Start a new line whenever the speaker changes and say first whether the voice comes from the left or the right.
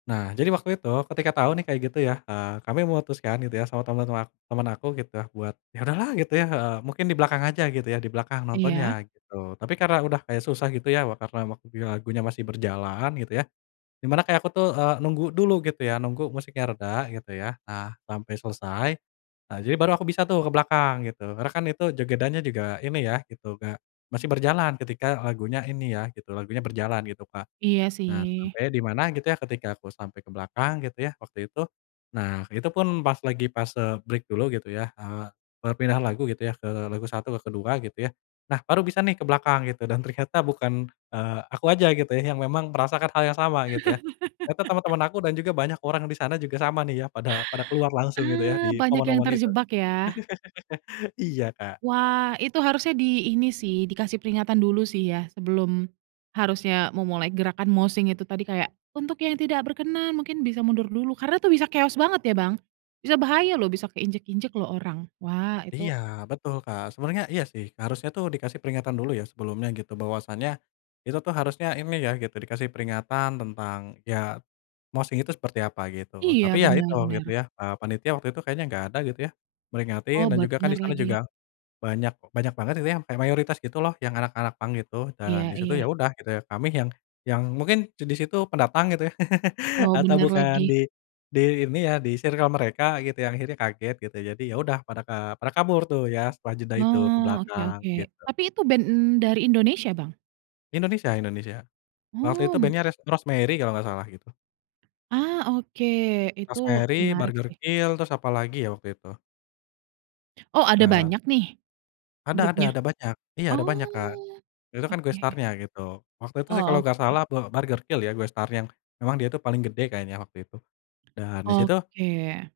left: Nah, jadi waktu itu ketika tahu nih kayak gitu ya, eee, kami memutuskan gitu ya sama temen-temen ak temen aku gitu buat yaudahlah gitu, ya, eee, mungkin di belakang aja gitu ya di belakang
right: Iya.
left: nontonnya gitu, tapi karena udah kayak susah gitu ya karena waktunya lagunya masih berjalan gitu ya, dimana kayak aku tuh, eee, nunggu dulu gitu ya, nunggu musiknya reda gitu ya. Nah, sampai selesai nah jadi baru aku bisa tuh ke belakang gitu, karena kan itu jogedannya juga ini ya gitu kayak, masih berjalan ketika lagunya ini ya gitu, lagunya berjalan gitu Kak,
right: Iya
left: nah
right: sih.
left: sampai dimana gitu ya ketika aku sampai ke belakang gitu ya, waktu itu. Nah, itu pun pas lagi pas, eee, break dulu gitu ya, eee, berpindah lagu gitu ya ke lagu 1 ke ke-2 gitu ya. Nah, baru bisa nih ke belakang gitu dan ternyata bukan, eee, aku aja gitu ya yang memang merasakan hal yang sama, gitu ya. Ternyata teman-teman aku dan juga banyak orang di sana juga sama nih ya pada pada keluar langsung gitu ya
right: Eee,
left: di
right: banyak yang
left: momen-momen itu.
right: terjebak ya.
left: Iya Kak.
right: Wah itu harusnya di ini sih, dikasih peringatan dulu sih ya sebelum harusnya memulai gerakan moshing itu tadi kayak untuk yang tidak berkenan mungkin bisa mundur dulu, karena itu bisa chaos banget ya, Bang? bisa bahaya loh, bisa keinjak-injak loh orang. Wah itu
left: Iya betul Kak, sebenarnya iya sih, harusnya tuh dikasih peringatan dulu ya sebelumnya gitu. Bahwasanya itu tuh harusnya ini ya gitu dikasih peringatan tentang ya moshing itu seperti apa gitu.
right: Iya
left: Tapi ya
right: bener,
left: itu gitu
right: bener.
left: ya, eee, panitia waktu itu kayaknya enggak ada gitu ya, meringatin
right: Oh
left: dan juga kan
right: bener
left: disana juga
right: lagi.
left: banyak banyak banget gitu ya, kayak mayoritas gitu loh yang anak-anak punk gitu dan
right: Iya,
left: disitu ya
right: iya.
left: udah gitu ya, kami yang yang mungkin disitu pendatang gitu ya
right: Oh,
left: atau
right: bener
left: bukan
right: lagi.
left: di di ini ya di circle mereka gitu, yang akhirnya kaget gitu. Jadi, ya udah, pada ka pada, eee, kabur tuh ya setelah jeda itu, ke
right: Nah, oke,
left: belakang
right: oke
left: gitu.
right: tapi itu band dari Indonesia, Bang?
left: Indonesia Indonesia. Waktu itu
right: Oh.
left: band-nya ras Rosemary kalau enggak salah gitu.
right: Ah, oke, itu
left: Rosemary,
right: menarik sih.
left: Burgerkill, terus apalagi ya waktu itu.
right: Oh ada
left: Dan.
right: banyak nih,
left: Ada ada
right: grupnya?
left: ada banyak iya ada banyak Kak.
right: Oh,
left: Itu kan guest
right: oke.
left: star-nya gitu. Waktu itu sih kalau
right: Oh,
left: enggak
right: oke.
left: salah, bu Burgerkill ya guest star yang memang dia itu paling gede kayaknya waktu itu, dan disitu
right: Oke.